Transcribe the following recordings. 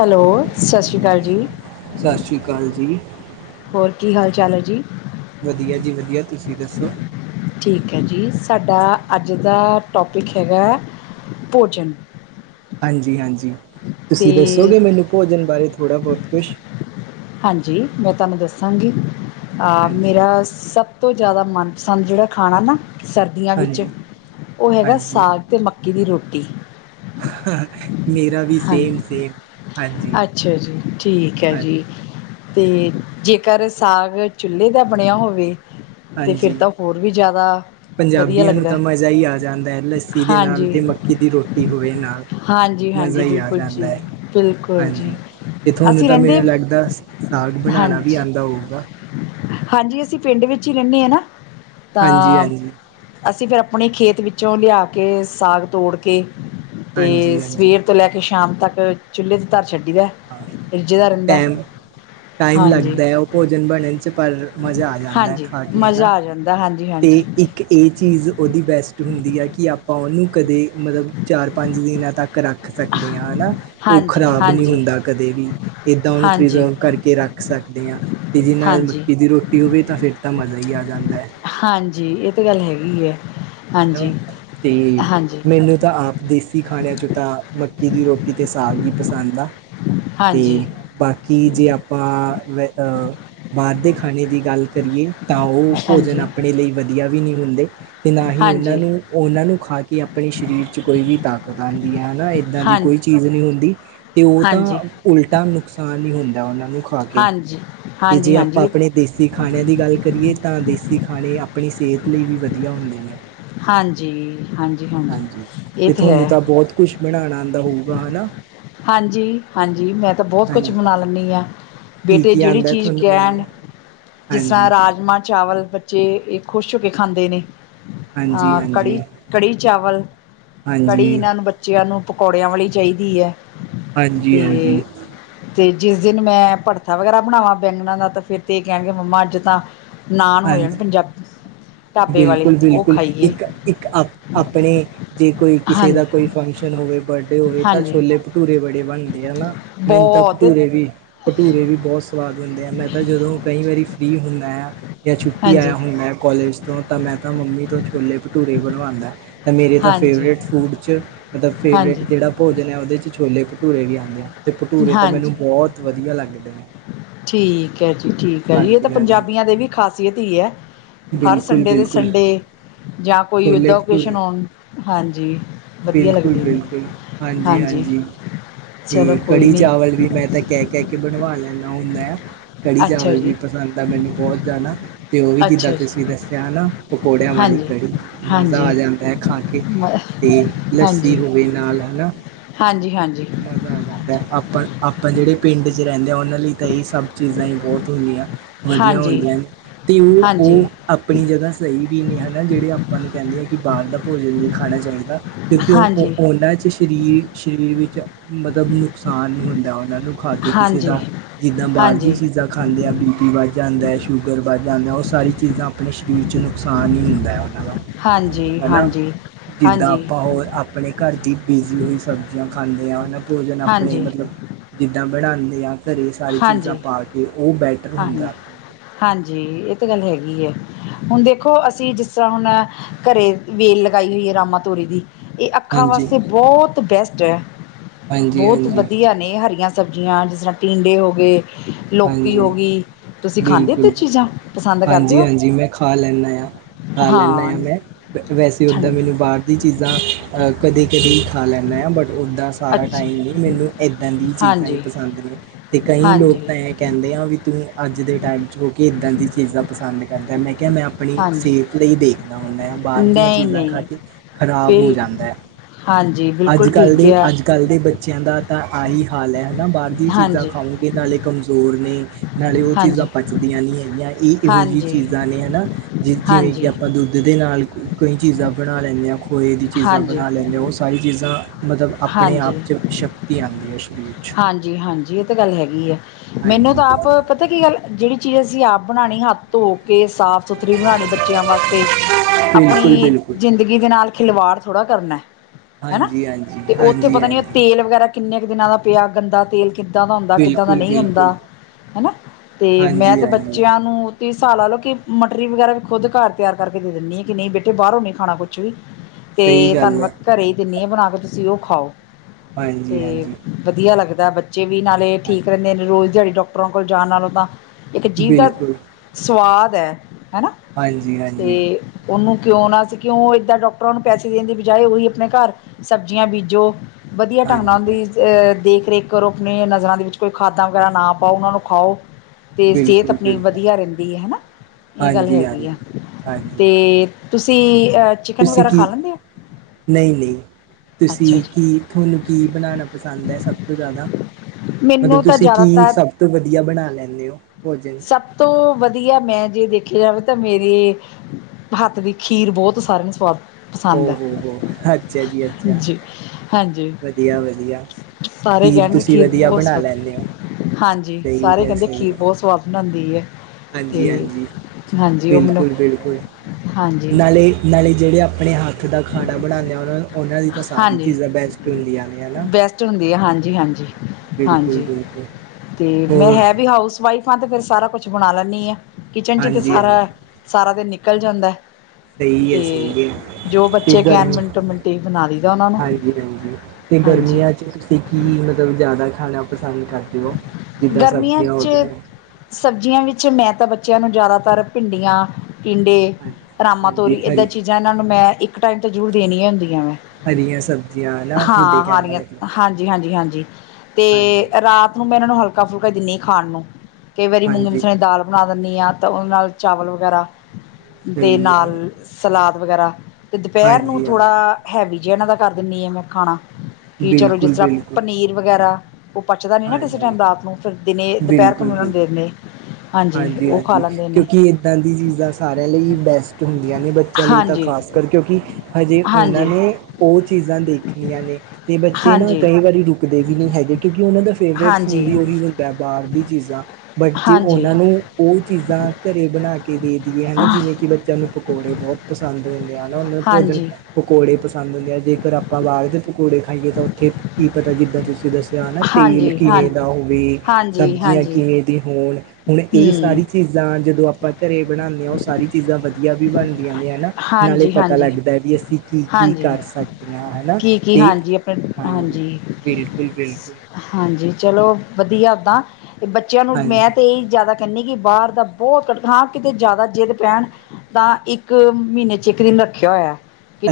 Hello ਸਤਿ ਸ੍ਰੀ ਕਾਲ ਜੀ। ਸਤਿ ਸ੍ਰੀ ਕਾਲ ਜੀ। ਹੋਰ ਕੀ ਹਾਲ ਚਾਲ ਹੈ ਜੀ। ਵਧੀਆ ਜੀ ਵਧੀਆ ਤੁਸੀਂ ਦੱਸੋ। ਠੀਕ ਹੈ ਜੀ ਸਾਡਾ ਅੱਜ ਦਾ ਟੋਪਿਕ ਹੈਗਾ ਭੋਜਨ। ਹਾਂਜੀ-ਹਾਂਜੀ ਅਤੇ ਤੁਸੀਂ ਦੱਸੋਗੇ ਮੈਨੂੰ ਭੋਜਨ ਬਾਰੇ ਥੋੜ੍ਹਾ ਬੋਤ ਕੁਸ਼। ਹਾਂਜੀ ਮੈਂ ਤੁਹਾਨੂੰ ਦੱਸਾਂਗੀ ਅ ਹਾਂਜੀ ਮੇਰਾ ਸਭ ਸਭ ਤੋਂ ਜੈਦਾ ਮਨਪਸੰਦ ਜਿਹੜਾ ਖਾਣਾ ਨਾ ਸਰਦੀਆਂ ਵਿੱਚ ਹਾਂਜੀ ਉਹ ਹੈਗਾ ਹਾਂਜੀ ਸਾਗ ਤੇ ਉਹ ਮੱਕ ਮੱਕੀ ਦੀ ਰੋਟੀ। ਹਾ। ਹਾਂਜ ਅੱਛਾ ਜੀ ਠੀਕ ਹੈ ਹਾਂਜੀ ਜੀ। ਤੇ ਜੇਕਰ ਸਾਗ ਚੁੱਲ੍ਹੇ ਦਾ ਬਣਿਆ ਹੋਵੇ ਤੇ ਫੇਰ ਹਾਂਜੀ ਤਾਂ ਹੋਰ ਵੀ ਜੈਦਾ ਪੰਜਾਬੀਆਂ ਨੂੰ ਤਾ ਮਜ਼ਾ ਹੀ ਆ ਜਾਂਦਾ ਲੱਸੀ ਦੇ ਨਾਲ ਹਾਂਜੀ ਤੇ ਮੱਕੀ ਦੀ ਰੋਟੀ ਹੋਵੇ ਨਾਲ। ਹਾਂਜੀ-ਹਾਂਜੀ ਮਜ਼ਾ ਹੀ ਆ ਬਿਲਕੁਲ ਜਾਂਦਾ ਹੈ ਜੀ-ਬਿਲਕੁਲ ਜੀ। ਹਾਂਜੀ ਤੇ ਤੋਹਾਨੂੰ ਅਸੀਂ ਤਾਂ ਮੇਰੇ ਰਹਿੰਦੇ ਲੱਗਦਾ ਸਾਗ ਬਣਾਣਾ ਵੀ ਹਾਂਜੀ, ਆਂਦਾ ਹੋਊਗਾ। ਹਾਂਜੀ ਅਸੀਂ ਪਿੰਡ ਵਿੱਚ ਹੀ ਰਹਿੰਨੇ ਹਾਂ ਨਾ ਹਾਂਜੀ ਤਾਂ ਹਾਂਜੀ ਅਸੀਂ ਫੇਰ ਆਪਣੇ ਖੇਤ ਵਿੱਚੋਂ ਲਿਆ ਕੇ ਸਾਗ ਤੋੜ ਕੇ ਤੇ ਹਾਂਜੀ ਹਾਂਜੀ ਸਵੇਰ ਤੋਂ ਲੈ ਕੇ ਸ਼ਾਮ ਤੱਕ ਚੁੱਲ੍ਹੇ 'ਤੇ ਧਰ ਛੱਡੀ ਦਾ। ਹਾਂ ਰਿੱਝਦਾ ਰਹਿੰਦਾ ਟੈਮ [unintelligible] ਟਾਈਮ ਹਾਂਜੀ, ਲੱਗਦਾ ਐ ਉਹ ਭੋਜਨ ਬਣਨ ਚ ਪਰ ਮਜ਼ਾ ਆ ਜਾਂਦਾ ਐ ਹਾਂਜੀ ਖਾ ਕੇ ਮਜ਼ਾ ਹਨਾ। ਹ ਆ ਜਾਂਦਾ [inaudible] ਹਾਂਜੀ-ਹਾਂਜੀ, ਇੱਕ ਇਹ ਚੀਜ਼ ਉਹਦੀ ਬੈਸਟ ਹੁੰਦੀ ਆ ਕਿ ਆਪਾਂ ਉਹਨੂੰ ਕਦੇ ਮਤਲਬ ਚਾਰ ਪੰਜ ਦਿਨਾਂ ਤੱਕ ਰੱਖ ਸਕਦੇ ਹਾਂ ਹਨਾ, ਉਹ ਖ਼ਰਾਬ ਨਹੀਂ ਹਾਂਜੀ-ਹਾਂਜੀ, ਹਾਂਜੀ, ਹੁੰਦਾ ਕਦੇ ਵੀ। ਏਦਾਂ ਉਹਨੂੰ ਹਾਂਜੀ, ਪ੍ਰਜ਼ਰਵ ਕਰਕੇ ਰੱਖ ਸਕਦੇ ਆ। ਤੇ ਏਦੇ ਨਾਲ ਹਾਂਜੀ ਹਾਂਜੀ ਮੱਕੀ ਦੀ ਰੋਟੀ ਹੋਵੇ ਤਾਂ ਫਿਰ ਤਾਂ ਮਜ਼ਾ ਹੀ ਆ ਜਾਂਦਾ ਐ। ਹਾਂਜੀ ਇਹ ਤਾਂ ਗੱਲ ਹੈਗੀ ਐ। ਹਨਾ, ਤੇ ਮੈਨੂੰ ਤਾਂ ਆਪ ਦੇਸੀ ਖਾਣੇਆਂ ਚੋਂ ਤਾਂ ਮੱਕੀ ਦੀ ਰੋਟੀ ਤੇ ਸਾਗ ਹੀ ਪਸੰਦ ਆ, ਹਾਂਜੀ, ਤੇ ਬਾਕੀ ਜੇ ਆਪਾਂ ਵ ਅ ਬਾਹਰ ਦੇ ਖਾਣੇ ਦੀ ਗੱਲ ਕਰੀਏ ਤਾਂ ਉਹ ਭੋਜਨ ਹਾਂਜੀ, ਆਪਣੇ ਲਈ ਵਧੀਆ ਵੀ ਨਹੀਂ ਹੁੰਦੇ, ਤੇ ਨਾ ਹੀ ਉਹਨਾਂ ਹਾਂਜੀ, ਨੂੰ ਉਹਨਾਂ ਨੂੰ ਖਾ ਕੇ ਆਪਣੇ ਸਰੀਰ ਚ ਕੋਈ ਵੀ ਤਾਕਤ ਆਂਦੀ ਏ ਹਨਾ। ਏਦਾਂ ਦੀ ਹਾਂਜੀ। ਕੋਈ ਚੀਜ਼ ਨਹੀਂ ਹੁੰਦੀ ਤੇ ਉਹ ਤਾਂ ਹਾਂਜੀ ਉਲਟਾ ਨੁਕਸਾਨ ਹੀ ਹੁੰਦਾ ਉਹਨਾ ਨੂੰ। ਹਾਂਜੀ। ਕਿ ਹਾਂਜੀ ਜੇ ਆਪਾਂ ਹਾਂਜੀ ਆਪਣੇ ਦੇ ਦੇਸੀ ਖਾਣੇਆਂ ਦੀ ਗੱਲ ਕਰੀਏ ਤਾਂ ਦੇਸੀ ਖਾਣੇ ਆਪਣੀ ਸਿਹਤ ਲਈ ਵੀ ਵਧੀਆ ਹੁੰਦੇ ਨੇ। ਹਾਂਜੀ। ਹਾਂਜੀ ਇਹ ਤੇ ਥੋਨੂੰ ਹੈ ਤਾਂ ਬਹੁਤ ਕੁਛ ਬਣਾਣਾ ਆਂਦਾ ਹੋਊਗਾ ਹਨਾ? ਹਾਂਜੀ ਹਾਂਜੀ ਮੈਂ ਤਾਂ ਬਹੁਤ ਕੁਛ ਹਾਂਜੀ ਬਣਾ ਲੈਂਦੀ ਆ। ਕੀ ਬੇਟੇ ਕੀ ਜਿਹੜੀ ਆਉਂਦਾ ਚੀਜ਼ ਤੁਹਾਨੂੰ ਕਹਿਣ, ਬਣਾਉਣਾ ਜਿਸ ਹਾਂਜੀ ਤਰ੍ਹਾਂ ਰਾਜਮਾਂਹ, ਚਾਵਲ। ਜੇ ਇਹ ਖੁਸ਼ ਹੋ ਕੇ ਖਾਂਦੇ ਨੇ, ਹਾਂਜੀ ਹਾਂ ਹਾਂਜੀ ਕੜੀ ਕੜੀ ਚਾਵਲ। ਕੜੀ ਹਾਂਜੀ ਇਹਨਾਂ ਨੂੰ ਬੱਚਿਆਂ ਨੂੰ ਪਕੌੜਿਆਂ ਵਾਲੀ ਚਾਈਦੀ ਐ। ਹਾਂਜੀ ਤੇ ਹਾਂਜੀ ਤੇ ਜਿਸ ਦਿਨ ਮੈਂ ਭੜਥਾ ਵਗੈਰਾ ਬਣਾਵਾ ਬੈਂਗਣਾਂ ਦਾ, ਤਾਂ ਫਿਰ ਤੇ ਇਹ ਕਹਿਣਗੇ ਮੰਮਾ ਅੱਜ ਤਾਂ ਆਪਾਂ ਹੋਏ ਹਾਂਜੀ ਨਾ ਪੰਜਾਬੀ। ਢਾਬੇ ਵਾਲੇ ਬਿਲਕੁਲ ਉਹ ਬਿਲਕੁਲ, ਖਾਈਏ ਇੱਕ-ਇੱਕ ਆਪ ਆਪਣੇ ਜੇ ਕੋਈ ਕਿਸੇ ਹਾਂਜੀ ਦਾ ਕੋਈ ਫੰਕਸ਼ਨ ਹੋਵੇ, ਬਾਡੇ ਹੋਵੇ ਤਾਂ ਹਾਂਜੀ ਛੋਲੇ ਭਟੂਰੇ ਬੜੇ ਬਣਦੇ ਆ ਹਨਾ, ਮੈਨੂੰ ਤਾਂ ਬਹੁਤ ਭਟੂਰੇ ਵੀ ਭਟੂਰੇ ਵੀ ਬਹੁਤ ਸਵਾਦ ਹੁੰਦੇ ਆ, ਮੈਂ ਤਾਂ ਜਦੋਂ ਕਈ ਵਾਰੀ ਫ੍ਰੀ ਹੁੰਦਾ ਆ ਜਾਂ ਛੁੱਟੀ ਹਾਂਜੀ ਆਇਆ ਹੋਵਾਂ ਮੈਂ ਕਾਲੇਜ ਤੋਂ ਤਾਂ ਮੈਂ ਤਾਂ ਮੰਮੀ ਤੋਂ ਛੋਲੇ ਭਟੂਰੇ ਬਣਵਾਂਦਾ। ਤਾਂ ਮੇਰੇ ਤਾਂ ਹਾਂਜੀ ਫੇਵਰੇਟ ਫੂਡ 'ਚ ਮਤਲਬ ਫੇਵਰੇਟ ਹਾਂਜੀ ਜਿਹੜਾ ਭੋਜਨ ਆ ਉਹਦੇ 'ਚ ਛੋਲੇ ਭਟੂਰੇ ਵੀ ਆਂਦੇ ਆ ਤੇ ਭਟੂਰੇ ਤਾਂ ਮੈਨੂੰ ਹਾਂਜੀ ਬਹੁਤ ਵਧੀਆ ਲੱਗਦੇ ਨੇ। ਠੀਕ ਐ ਜੀ ਠੀਕ ਐ ਜੀ, ਇਹ ਤਾਂ ਹਾਂਜੀ ਪੰਜਾਬੀਆਂ ਦੇ ਵੀ ਖ਼ਾਸੀਅਤ ਹੀ ਐ। ਹਰ ਬਿਲਕੁਲ ਸੰਡੇ ਦੇ ਬਿਲਕੁਲ ਸੰਡੇ ਜਾਂ ਕੋਈ ਛੋਲੇ ਇਦਾਂ ਭਟੂਰੇ ਓਕੇਸ਼ਨ ਹੋਣ ਹਾਂਜੀ। ਵਧੀਆ ਲੱਗਦੇ ਨੇ ਹਾਂਜੀ। ਤੇ ਚਲੋ ਕੋਈ ਕੜੀ, ਨਹੀਂ ਚਾਵਲ ਵੀ ਮੈਂ ਤਾਂ ਕਹਿ ਕਹਿ ਕੇ ਬਣਵਾ ਲੈਂਦਾ ਹੁੰਦਾ ਆ। ਕੜੀ, ਅੱਛਾ ਚਾਵਲ ਜੀ ਵੀ ਪਸੰਦ ਆ ਮੈਨੂੰ ਬਹੁਤ ਜ਼ਿਆਦਾ। ਤੇ ਉਹ ਵੀ ਜਿੱਦਾਂ ਅੱਛਾ ਜੀ ਤੁਸੀਂ ਦੱਸਿਆ ਹਨਾ ਪਕੌੜਿਆਂ ਵਾਲੀ ਹਾਂਜੀ ਕੜੀ ਮਜ਼ਾ ਹਾਂਜੀ ਆ ਜਾਂਦਾ ਐ ਖਾ ਕੇ। ਮ- ਤੇ ਲੱਸੀ ਹਾਂਜੀ ਹੋਵੇ ਨਾਲ ਹਨਾ। ਤਾਂ ਹਾਂਜੀ ਹਾਂਜੀ। ਮਜ਼ਾ ਆ ਜਾਂਦਾ। ਆਪਾਂ ਆਪਾਂ ਜਿਹੜੇ ਪਿੰਡ ਚ ਰਹਿੰਦੇ ਆ ਉਹਨਾਂ ਲਈ ਤਾਂ ਇਹ ਸਭ ਚੀਜ਼ਾਂ ਹੀ ਬਹੁਤ ਹੁੰਦੀਆਂ। ਵਧੀਆ ਹਾਂਜੀ ਹੁੰਦੀਆਂ ਨੇ ਤੇ ਉਹ ਓ ਹਾਂਜੀ ਆਪਣੀ ਜਗ੍ਹਾ ਸਹੀ ਵੀ ਨੇ ਹਨਾ ਜਿਹੜੇ ਆਪਾਂ ਨੂੰ ਕਹਿੰਦੇ ਆ ਕਿ ਬਾਹਰ ਦਾ ਭੋਜਨ ਨਹੀਂ ਖਾਣਾ ਚਾਹੀਦਾ। ਕਿਉਂਕਿ ਉਹ ਹਾਂਜੀ ਹਾਂਜੀ ਉਹਨਾਂ ਚ ਸਰੀਰ ਸਰੀਰ ਵਿੱਚ ਮਤਲਬ ਨੁਕਸਾਨ ਨੀ ਹੁੰਦਾ ਉਹਨਾਂ ਨੂੰ ਖਾ ਕੇ ਕਿਸੇ ਹਾਂਜੀ ਦਾ ਜਿੱਦਾਂ ਬਾਰ ਦੀ ਹਾਂਜੀ ਚੀਜਾਂ ਖਾਂਦੇ ਆ ਬੀ ਪੀ ਵੱਧ ਜਾਂਦੈ, ਸ਼ੂਗਰ ਵੱਧ ਜਾਂਦੈ ਓ ਸਾਰੀ ਚੀਜ਼ਾਂ ਆਪਣੇ ਸ਼ਰੀਰ ਚ ਨੁਕਸਾਨ ਈ ਹੁੰਦੈ। ਹੈਗਾ ਹਾਂਜੀ ਹਨਾ ਹਾਂਜੀ ਜਿੱਦਾਂ ਹਾਂਜੀ ਆਪਾਂ ਹੋਰ ਆਪਨੇ ਘਰ ਦੀ ਬੀਜ਼ੀ ਹੋਈ ਸਬਜ਼ੀਆਂ ਖਾਂਦੇ ਆ ਹੁਨ ਭੋਜਨ ਆਪਣੇ ਹਾਂਜੀ ਮਤਲਬ ਜਿੱਦਾਂ ਬਣਾਂਦੇ ਆਂ ਘਰੇ ਸਾਰੀ ਚੀਜ਼ਾਂ ਹਾਂਜੀ ਪਾ ਕੇ ਓ ਬੈਟਰ ਹਾਂਜੀ ਹੁੰਦਾ। ਲਈ ਹਾਂਜੀ ਏ ਤਾ ਗੱਲ ਹੈਗੀ ਐ ਹੁਨ ਦੇਖੋ ਅਸੀ ਜਿਸ ਤਰ੍ਹਾਂ ਹੁਨ ਘਰੇ ਵੇਲ ਲਗਾਈ ਹੋਈ ਐ ਰਾਮਾ ਤੋਰੀ ਦੀ। ਏ ਅੱਖਾਂ ਹਾਂਜੀ ਵਾਸਤੇ ਬੌਤ ਬੈਸਟ ਐ ਹਾਂਜੀ ਬੌਤ ਹਾਂਜੀ ਵਧੀਆ ਨੇ ਹਰੀਆ ਸਬਜੀਆਂ ਜਿਸ ਰਾ ਟੀਂਡੇ ਹੋ ਗੇ ਲੋਕੀ ਹਾਂਜੀ ਹੋ ਗੀ ਤੁਸੀ ਖਾਂਦੇ ਓ ਤੇ ਬਿਲਕੁਲ ਚੀਜ਼ਾਂ ਪਸੰਦ ਕਰਦੇ ਹਾਂਜੀ ਓ? ਹਾਂਜੀ ਮੈਂ ਖਾ ਲੈਂਦਾ ਹਾਂ ਖਾ ਲੇਨਾ ਆ ਮੈਂ ਵੈਸੇ ਓਦਾਂ ਮੈਨੂੰ ਬਾਰ ਦੀ ਚੀਜ਼ਾਂ ਅ ਕਦੀ ਕਦੀ ਖਾ ਲੈਨਾ ਆ ਬੱਟ ਓਦਾਂ ਸਾਰਾ ਅੱਛਾ ਟਾਈਮ ਨਈ, ਮੈਨੂੰ ਏਦਾਂ ਦੀ ਚੀਜ਼ਾਂ ਹੀ ਹਾਂਜੀ ਪਸੰਦ ਨੇ ਤੇ ਕਈ ਲੋਕ ਹਾਂਜੀ ਕੈਂਦੇ ਆ ਵੀ ਤੂੰ ਅੱਜ ਦੇ ਟਾਈਮ ਚ ਹੋਕੇ ਏਦਾ ਦੀ ਚੀਜ਼ਾਂ ਪਸੰਦ ਪਸੰਦ ਕਰਦਾ ਮੈ ਕਿਆ ਮੈ ਆਪਣੀ ਹਾਂਜੀ ਸੇਤ ਲਈ ਦੇਖਦਾ ਹਾਂ ਮੈ ਬਾਰ ਦੀਆਂ ਨਹੀਂ ਚੀਜ਼ਾਂ ਖਾ ਨਹੀਂ ਕੇ ਖ਼ਰਾਬ ਹੋ ਬਿਲ ਜਾਂਦਾ ਐ। ਹਾਂਜੀ ਅੱਜ ਬਿਲਕੁਲ ਠੀਕ ਕੱਲ੍ਹ ਦੇ, ਕਿਹਾ ਅੱਜ ਕੱਲ੍ਹ ਦੇ ਬੱਚਿਆਂ ਦਾ ਤਾ ਆਹੀ ਹਾਲ ਹੈ ਹਨਾ ਬਾਰ ਦੀ ਚੀਜ਼ਾਂ ਹਾਂਜੀ ਖਾਓ ਨਾਲੇ ਕਮਜੋਰ ਨੇ, ਨਾਲੇ ਓ ਚੀਜ਼ਾਂ ਹਾਂਜੀ ਪਚਦੀਆਂ ਨੀ ਹੇਗੀਆਂ ਏ ਇਹੋ ਜੀ ਹਾਂਜੀ ਚੀਜ਼ਾਂ ਨੇ ਹਨਾ ਜਿ- ਜਿਂਵੇ ਕਿ ਹਾਂਜੀ ਆਪਾ ਦੁੱਧ ਦੇ ਨਾਲ ਕਈ ਚੀਜ਼ਾਂ ਬਣਾ ਲੈਨੇ ਆ ਖੋਏ ਦੀ ਚੀਜਾ ਹਾਂਜੀ ਬਣਾ ਲੈਨੇ ਓ ਸਾਰੀ ਚੀਜ਼ਾਂ ਮਤਬ ਆਪਣੇ ਹਾਂਜੀ ਆਪ 'ਚ ਸ਼ਕਤੀ ਆਂਦੀ ਆ ਸ਼ਰੀਰ ਚ ਹਾਂਜੀ- ਹਾਂਜੀ ਏ ਤਾ ਗੱਲ ਹੈਗੀ ਐ। ਮੈਨੂੰ ਹਾਂਜੀ ਤਾ ਆਪ ਵਧੀਆ ਪਤਾ ਕੀ ਗੱਲ ਜੇੜੀ ਚੀ ਅਸੀ ਆਪ ਬਣਾਣੀ ਹੱਥ ਧੋ ਕੇ ਸਾਫ਼ ਸੁਥਰੀ ਬਣਾਣੀ ਬੱਚਿਆਂ ਵਾਸਤੇ ਬਿਲਕੁਲ ਆਪਣੀ ਬਿਲਕੁਲ ਜਿੰਦਗੀ ਏਦੇ ਨਾਲ ਖਿਲਵਾੜ ਥੋੜਾ ਕਰਨਾ ਏ ਹਨਾ ਹਾਂਜੀ ਹਾਂਜੀ ਤੇ ਓਥੇ ਹਾਂਜੀ ਪਤਾ ਨੀ ਓ ਹਾਂਜੀ ਤੇਲ ਵਗੈਰਾ ਕਿੰਨੇ ਕ ਦਿਨਾ ਦਾ ਪਿਆ ਗੰਦਾ ਤੇਲ ਕਿ ਕਿੱਦਾ ਦਾ ਹੁੰਦਾ ਕਿੱਦਾ ਦਾ ਬਿਲਕੁਲ ਨਈ ਬਿਲਕੁਲ ਹੁੰਦਾ ਹਨਾ ਤੇ ਮੈ ਹਾਂਜੀ ਤੇ ਹਾਂਜੀ ਬੱਚਿਆਂ ਨੂੰ ਤੁਸੀ ਸਾ ਲਾ ਲੋ ਕਿ ਮਟਰੀ ਵਗੈਰਾ ਵੀ ਖੁਦ ਘਰ ਤਿਆਰ ਕਰਕੇ ਦੇ ਦੇਨੀ ਆਂ ਕਿ ਨਈ ਬੇਟੇ ਬਾਰੋ ਨੀ ਖਾਣਾ ਕੁਛ ਵੀ। ਤੇ ਸਹੀ ਤਾਨੂੰ ਗੱਲ ਮੈ ਹੈ ਘਰੇ ਦਿੰਨੀ ਆ ਬਣਾ ਕੇ ਤੁਸੀ ਓ ਖਾਓ ਹਾਂਜੀ ਤੇ ਹਾਂਜੀ ਵਧੀਆ ਲਗਦਾ ਬੱਚੇ ਵੀ ਨਾਲੇ ਠੀਕ ਹਾਂਜੀ ਰੈਂਦੇ ਨੇ ਰੋਜ ਦਿਆੜੀ ਡਾਕਟਰਾਂ ਕੋਲ ਜਾਨ ਨਾਲੋ ਤਾਂ ਇਕ ਜੀਵ ਦਾ ਬਿਲਕੁਲ ਸਵਾਦ ਐ ਹਨਾ ਹਾਂਜੀ ਤੇ ਹਾਂਜੀ ਉਨੂੰ ਕਿਓਂ ਨਾ ਅਸੀ ਕਿਓਂ ਏਦਾ ਡਾਕਟਰਾਂ ਨੂੰ ਪੈਸੇ ਦੇਣ ਦੀ ਬਜਾਏ ਓਹੀ ਆਪਨੇ ਘਰ ਸਬਜੀਆਂ ਬੀਜੋ ਵਧੀਆ ਢੰਗ ਨਾਲ ਹਾਂਜੀ ਬੀ ਐ ਦੇਖ ਰੇਖ ਕਰੋ ਆਪਨੇ ਨਜ਼ਰਾਂ ਦੇ ਵਿਚ ਕੋਈ ਖਾਦਾਂ ਵਗੈਰਾ ਨਾ ਪਾਓ ਉਨਾ ਨੂੰ ਖਾਓ ਤੇ ਸੇਤ ਬਿਲਕੁਲ ਆਪਨੀ ਬਿਲਕੁਲ ਵਧੀਆ ਰੈਂਦੀ ਐ ਹਨਾ ਏ ਗੱਲ ਹਾਂਜੀ ਹੈਗੀ ਆ ਹਾਂਜੀ ਤੇ ਤੁਸੀ ਅ ਤੁਸੀ ਕੀ ਨਈ ਲੀ ਤੁਸੀ ਅੱਛਾ ਕੀ ਜੀ ਥੋਨੂੰ ਕੀ ਬਨਾਣਾ ਪਸੰਦ ਐ ਸਬ ਤੋ ਜਿਆਦਾ? ਮਤਲ ਮੈਨੂੰ ਤਾਂ ਤੁਸੀ ਕੀ ਜ਼ਿਆਦਾਤਰ ਸਭ ਤੋ ਵਧੀਆ ਬਣਾ ਲੈਨੇ ਓ? ਸਭ ਤੋ ਵਧੀਆ ਮੈ ਜੇ ਦੇਖਿਆ ਜਾਵੇ ਤਾ ਮੇਰੇ ਹੱਥ ਦੀ ਖੀਰ ਬੌਤ ਸਾਰਿਆਂ ਨੂੰ ਸਵਾਦ ਓ ਪਸੰਦ - ਹੋ -ਹੋ ਅੱਛਾ ਜੀ, ਹੈ ਅੱਛਾ ਜੀ ਹਾਂਜੀ ਵਧੀਆ- ਵਧੀਆ। ਸਾਰੇ ਖੀਰ ਕਹਿਣਗੇ ਤੁਸੀ ਵਧੀਆ ਬਹੁਤ ਬਣਾ ਸਵਾਦ ਲੈਨੇ ਓ ਸਈ ਐ ਸਈ। ਬਨਦੀ ਐ। ਆਜੀ-ਆਜੀ, ਬਿਲਕੁਲ- ਬਿਲਕੁਲ, ਹਾਂਜੀ ਨਾਲੇ ਨਾਲੇ ਜੇੜੇ ਆਪਣੇ ਹੱਥ ਦਾ ਖਾਣਾ ਬਣਾਦੇ ਓਨਾ ਨੂੰ ਓਨਾ ਦੀ ਤਾਂ ਸਾਰੀ ਹਾਂਜੀ ਚੀਜਾ ਬੈਜਟ ਹੁੰਦੀਆਂ ਨੇ ਹਨਾ ਬੈਸਟ ਹੁੰਦੀ ਹੈ ਹਾਂਜੀ ਹਾਂਜੀ ਬਿਲਕੁਲ- ਹਾਂਜੀ ਬਿਲਕੁਲ ਤੇ ਮੈਂ ਹੋਰ ਹੈਵੀ ਹਾਊਸ ਵਾਈਫ ਆ ਤੇ ਫੇਰ ਸਾਰਾ ਕੁਛ ਬਣਾ ਲੈਣੀ ਆਂ ਕਿਚਨ ਚ ਤੇ ਹਾਂਜੀ ਹਾਂਜੀ ਸਾਰਾ ਸਾਰਾ ਦਿਨ ਨਿਕਲ ਜਾਦਾ ਸਈ ੲੈ, ਸਈ ੲੈ, ਫੇਰ ਬੱਚੇ ਕਹਿਣ ਗਰਮੀ ਮਿੰਟੋ ਮਿੰਟੀ ਬਣਾ ਲਈਦਾ ਉਹਨਾਂ ਨੂੰ ਹਾਂਜੀ -ਹਾਂਜੀ, ਤੇ ਹਾਂਜੀ ਗਰਮੀਆਂ ਚ ਤੇ ਕੀ ਮਤਬ ਜਾਦਾ ਖਾਣਾ ਪਸੰਦ ਕਰਦੇ ਓ, ਜਿਦਾ ਸਬਜੀਆਂ ਹੋ ਗਿਆ ਸਬਜੀਆਂ ਵਿੱਚ ਮੈ ਤਾਂ ਬੱਚਿਆਂ ਨੂੰ ਜਾਦਾਤਰ ਭਿੰਡੀਆਂ ਟਿੰਡੇ ਹਾਂਜੀ ਰਮਾ ਹਾਂਜੀ ਤੋਰੀ ਏਦਾ ਹਰੀ ਚੀਜਾ ਏਨਾ ਨੂੰ ਮੈ, ਇਕ ਟਾਈਮ ਤੋਂ ਜਰੂਰ ਦੇਣੀਆਂ ਹੁੰਦੀਆਂ ਵੈ ਹਰੀਆਂ ਸਬਜੀਆਂ ਹਨਾ, ਥੋਡੇ ਕੈਣ ਦਾ ਮਤਲਬ ਹਾਂਜੀ, ਹਾਂਜੀ, ਹਾਂਜੀ ਹਾਂਜੀ ਤੇ ਵਧੀਆ, ਰਾਤ ਨੂੰ ਮੈ ਏਨਾਂ ਨੂੰ ਹਲਕਾ-ਫੁਲਕਾ ਦਿਣੀ ਖਾਣ ਨੂੰ ਕਈ ਵਾਰੀ ਹਾਂਜੀ ਮੂੰਗੀ-ਮਸਰਾ ਦਾਲ ਬਣਾ ਦਿੰਦੀ ਆਂ, ਤਾਂ ਓਦੇ ਨਾਲ ਚਾਵਲ ਵਗੈਰਾ ਤੇ ਸਹੀ ਹੈ ਹਾਂਜੀ ਨਾਲ ਸਲਾਦ ਵਗੈਰਾ, ਤੇ ਦਪੈਰ ਨੂੰ ਹਾਂਜੀ ਥੋੜਾ ਹਾਂਜੀ ਹੈਵੀ ਜੇਆ ਏਨਾ ਦਾ ਕੱਰ ਦਿੰਦੀ ਆ ਮੈ ਖਾਣਾ ਕੀ ਚਲੋ ਜਿਸ ਬਿਲਕੁਲ ਤਰਾ ਬਿਲਕੁਲ ਪਨੀਰ ਵਗੈਰਾ, ਓ ਪਚਦਾ ਨੀ, ਕਿਸੇ ਹਾਂਜੀ ਟੈਮ ਰਾਤ ਨੂੰ ਫੇਰ ਦਿਨੇ ਦਪੈਰ ਤੋ ਓਨਾ ਨੂੰ ਦੇ ਦੇਣੇ ਹਾਂਜੀ-ਹਾਂਜੀ ਕਿਉਕਿ ਇਦਾਂ ਦੀ ਚੀਜਾ ਸਾਰੇਆਂ ਲਈ ਬੈਸਟ ਹੁੰਦੀਆਂ ਨੇ ਬ- ਚਲ ਏ ਤਾਂ ਹਾਂਜੀ ਖਾਸ ਕਰ ਕੇਉਕਿ, ਹਜੇ ਓਨਾ ਹਾਂਜੀ ਨੇ ਓ ਚੀਜਾ ਦੇਖਣੀਆਂ ਨੇ ਤੇ ਬੱਚੇ ਨਾ ਹਾਂਜੀ ਕਈ ਵਾਰੀ ਰੁਕਦੇ ਵੀ ਨੀ ਹੈਗੇ ਕਿਉਕਿ ਓਨਾ ਦਾ ਫੇਵਰੇਟ ਹਾਂਜੀ ਫੂਡ ਈ ਓਹੀ ਹੁੰਦਾ ਬਾਰ ਦੀ ਚੀਜ਼ਾ ਬਟ ਜੇ, ਹਾਂਜੀ ਓਨਾਂ ਨੂੰ ਓ ਚੀਜ਼ਾ ਘਰੇ ਬਣਾ ਕੇ ਦੇ ਦਿਏ ਹਨਾ, ਜਿਵੇਂ ਕਿ ਬ ਚ ਨੂੰ ਪਕੌੜੇ ਬੋਤ ਪਸੰਦ ਹੁੰਦੇ ਆ ਨਾ, ਓਨਾਂ ਨੂੰ ਭੋਜਨ ਹਾਂਜੀ ਪਕੌੜੇ ਪਸੰਦ ਹੁੰਦੇ ਆ, ਜੇਕਰ ਆਪਾਂ ਬਾਰ ਦੇ ਪਕੌੜੇ ਖਾਈਏ ਤਾਂ ਉੱਥੇ, ਕੀ ਪਤਾ ਜਿੱਦਾਂ ਤੁਸੀਂ ਦਸ [unintelligible] ਤੇਲ ਹਾਂਜੀ ਹਾਂ ਕਿਵੇਂ ਦਾ ਹੋਵੇ, ਹਾਂਜੀ ਸਬਜ਼ੀਆਂ ਹਾਂਜੀ ਕਿਵੇਂ ਏਦੀ ਹੋਣ, ਹੁਣ ਏ ਹੂੰ ਸਾਰੀ ਚੀਜ਼ਾਂ ਜਦੋਂ ਆਪਾਂ ਘਰੇ ਬਣਾਨੇ ਆਂ, ਓ ਸਾਰੀ ਚੀਜ਼ਾਂ ਵਧੀ [unintelligible] ਵੀ ਬਣਦੀਆਂ ਨੇ ਆ ਹਨਾ, ਨਾਲੇ ਹਾਂਜੀ ਪਤਾ ਹਾਂਜੀ ਲੱਗਦਾ ਬੀ ਅਸੀਂ ਕੀ-ਕੀ ਹਾਂਜੀ ਕੱਰ ਸਕਦੇ ਆਂ, ਹਨਾ ਕੀ ਕੀ ਤੇ ਹਾਂਜੀ ਆਪਣੇ ਹਾਂਜੀ, ਬਿਲਕੁਲ-ਬਿਲਕੁਲ ਹਾਂਜੀ, ਚਲੋ ਵਧੀਆ ਓਦਾਂ, ਤੇ ਬੱਚੇਆਂ ਨੂੰ ਮੈਂ ਹਾਂਜੀ ਤੇ ਏਈ ਜਾਦਾ ਕਨੇਕੀ ਬਾਰ ਦਾ ਬੋਤ, [unintelligible] ਹਾਂ, ਕਿਤੇ ਜਾਦਾ ਜੇਦ ਪੈਣ ਤਾਂ ਇੱ ਕ ਮਿਨੇ ਚ ਏਕ ਦਿਨ ਰੱਖੇਆ ਹੋਐ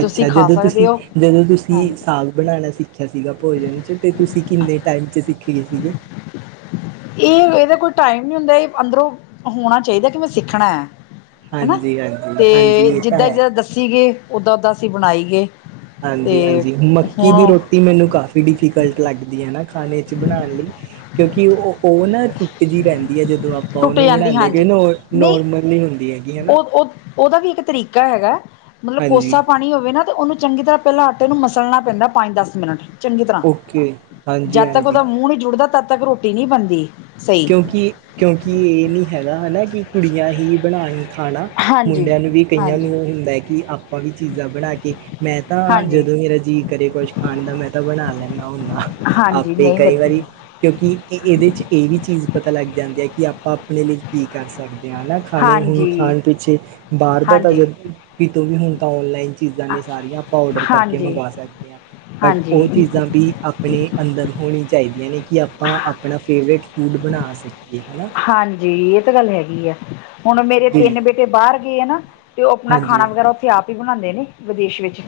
ਅੱਛਾ, ਜਦੋਂ ਤੁਸੀਂ, ਜਦੋਂ ਤੁਸੀਂ ਹਾਂਜੀ ਸਾਗ ਬਣਾਣਾ ਸੀ ਸਿੱਖਿਆ ਸੀਗਾ ਭੋਜਨ ਚ ਤੇ, ਤੁਸੀਂ ਕਿੰਨੇ ਟੈਮ ਚ ਸਿੱਖ ਗਏ ਸੀਗੇ ਏ ਏਦਾ ਕੋਈ ਟਾਈਮ ਨੀ ਹੁੰਦਾ, ਏ ਅੰਦਰੋਂ ਹੋਣਾ ਚਾਈਦਾ ਕਿ ਮੈਂ ਸਿੱਖਣੈ ਹਨਾ, ਹਾਂਜੀ ਹਾਂਜੀ ਤੇ ਹਾਂਜੀ ਇਹ ਤਾਂ ਜਿੱਦਾਂ ਜ ਹੈ ਦੱਸੀ ਗੇ ਓਦਾਂ-ਓਦਾਂ ਅਸੀਂ ਬਣਾਈ ਗੇ ਹਾਂਜੀ-ਹਾਂਜੀ, ਮੱਕੀ ਦੀ ਰੋ ਤੀ, ਮੈਨੂੰ ਕਾਫੀ ਡਿਫੀਕਲਟ ਲੱਗਦੀ ੲੈ ਨਾ, ਖਾਣੇ ਚ ਬਣਾਣ ਲਈ। ਕਿਉਂਕਿ ਓ, ਓਨਾ ਟੁੱਟਦੀ ਰੈੰਦੀ ੲੈ ਜ ਦੋਂ ਅਪਾ ਟੁੱਟ ਓਨੂੰ ਜਾਂਦੀ ਬਣਾਦੇ ਹੈਗੇ ਹਾਂਜੀ ਨੋ ਨੋਰਮਲ ਨੀਲ ਹੁੰਦੀ ਹੈਗੀ ਹਨਾ ਓਦਾ ਵੀ ਇੱਕ ਤਰੀਕਾ ਹੈਗਾ, ਮਤਲਬ ਹਾਂਜੀ ਕੋਸਾ ਪਾਣੀ ਹੋਵੇ ਨਾ, ਤੇ ਓਨੂੰ ਚੰਗੀ ਤਰਾ ਪੈਲਾ ਆਟੇ ਨੂੰ ਮਸਲਣਾ ਪੈਂਦਾ, ਪੰਜ-ਦੱਸ ਮਿੰਟ ਚੰਗੀ ਤਰਾਂ, ਓਕੇ ਹਾਂਜੀ ਜਾਦ ਤੱਕ ਹਾਂਜੀ ਓਦਾ ਮੂੰ ਨੀ ਜੁੜਦਾ ਤੱਦ-ਤੱਕ ਰੋਟੀ ਨੀ ਬਣਦੀ। ਸਹੀ ਕੇਉਕਿ-ਕੇਉਕਿ ਏ ਨੀ ਹੈਗਾ ਹਨਾ ਕਿ ਕੁੜੀਆਂ ਹੀ ਬਣਾਏ ਖਾਣਾ, ਹਾਂਜੀ ਮੁੰਡੇਆਂ ਨੂੰ ਵੀ ਕਈਆਂ ਨੂੰ ਹਾਂਜੀ ਹੁੰਦਾ ਕਿ ਆਪਾ ਵੀ ਚੀਜ਼ਾ ਬਣਾ ਕੇ ਮੈਂ ਤਾਂ ਹਾਂਜੀ ਜਦੋਂ ਮੇਰਾ ਜੀਅ ਕਰੇ ਕੁਛ ਖਾਣ ਦਾ ਮੈਂ ਤਾਂ ਬਣਾ ਲੈਣਾ ਹੁਣਾ। ਹਾਂਜੀ ਆਪੇ ਨਹੀਂ ਕਈ ਬੱਤੀ ਵਾਰੀ ਕਿਉਂਕਿ ਇਹ ਇਹਦੇ ਚ ਇਹ ਵੀ ਚੀਜ਼ ਪਤਾ ਲੱਗ ਜਾਂਦੀ ਐ ਕਿ ਆਪਾਂ ਆਪਣੇ ਲਈ ਕੀ ਕਰ ਸਕ ਦੇ ਆਂ ਨਾ ਖਾਣੇ ਹੁਣ ਹਾਂਜੀ ਖਾਣ ਪਿੱਛੇ ਬਾਹਰ ਦਾ ਤਾਂ ਹਾਂਜੀ ਜਦ ਕਿਤੋਂ ਵੀ ਹੁਣ ਤਾਂ ਔਨਲਾਈਨ ਚੀਜ਼ਾਂ ਨੇ ਸਾਰੀਆਂ ਆਪਾਂ ਔਡਰ ਕਰਕੇ ਹਾਂਜੀ ਮੰਗਵਾ ਸਕਦੇ ਆ ਬਟ ਉਹ ਹਾਂਜੀ ਚੀਜ਼ਾਂ ਵੀ ਆਪਣੇ ਅੰਦਰ ਹੋਣੀ ਚਾਹੀਦੀਆਂ ਨੇ ਕਿ ਆਪਾਂ ਆਪਣਾ ਫੇਵਰੇਟ ਫੂਡ ਬਣਾ ਸਕੀਏ ਹੈਨਾ ਹਾਂਜੀ, ਇਹ ਤਾਂ ਗੱਲ ਹੈਗੀ ਆ ਹੁਣ ਮੇਰੇ ਤਿੰਨ ਬਿਲਕੁਲ ਬੇਟੇ ਬਾਹਰ ਗਏ ਆ ਨਾ ਤੇ ਉਹ ਆਪਣਾ ਹਾਂਜੀ ਖਾਣਾ ਵਗੈਰਾ ਹਾਂਜੀ, ਉੱਥੇ ਆਪ ਹੀ ਬਣਾਂਦੇ ਨੇ ਵਿਦੇਸ਼ ਵਿੱਚ।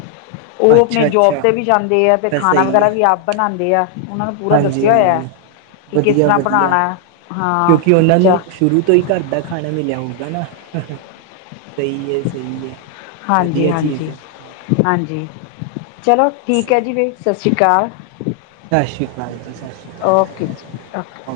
ਉਹ ਆਪਣੀ ਅੱਛਾ ਜੋਬ ਅੱਛਾ ਤੇ ਵੀ ਜਾਂਦੇ ਆ ਤੇ ਤਾਂ ਖਾਣਾ ਸਹੀ ਵਗੈਰਾ ਹੈ ਵੀ ਆਪ ਬਣਾਦੇ ਆ ਉਹਨਾਂ ਨੂੰ ਪੂਰਾ ਹਾਂਜੀ ਦੱਸਿਆ ਹੋਇਆ ਹਾਂਜੀ ਕਿ ਕਿਸ ਤਰ੍ਹਾਂ ਬਣਾਨਾ, ਹਾਂ। ਕਿ ਉਹਨਾਂ ਅੱਛਾ ਨੂੰ ਸ਼ੁਰੂ ਤੋਂ ਹੀ ਘਰ ਦਾ ਖਾਣਾ ਮਿਲਿਆ ਹੋਊਗਾ ਨਾ ਸਹੀ ਐ, ਸਹੀ ਐ ਹਾਂਜੀ ਵਧੀਆ ਚੀਜ਼ ਹਾਂਜੀ ਏ, ਹਾਂਜੀ। ਚਲੋ, ਠੀਕ ਐ ਜੀ ਫੇਰ ਸਤਿ ਸ਼੍ਰੀ ਅਕਾਲ। ਸ਼ ਸ਼੍ਰੀ ਅਕਾਲ ਜੀ, ਸ਼ ਸ਼੍ਰੀ ਅਕਾਲ ਜੀ। ਓਕੇ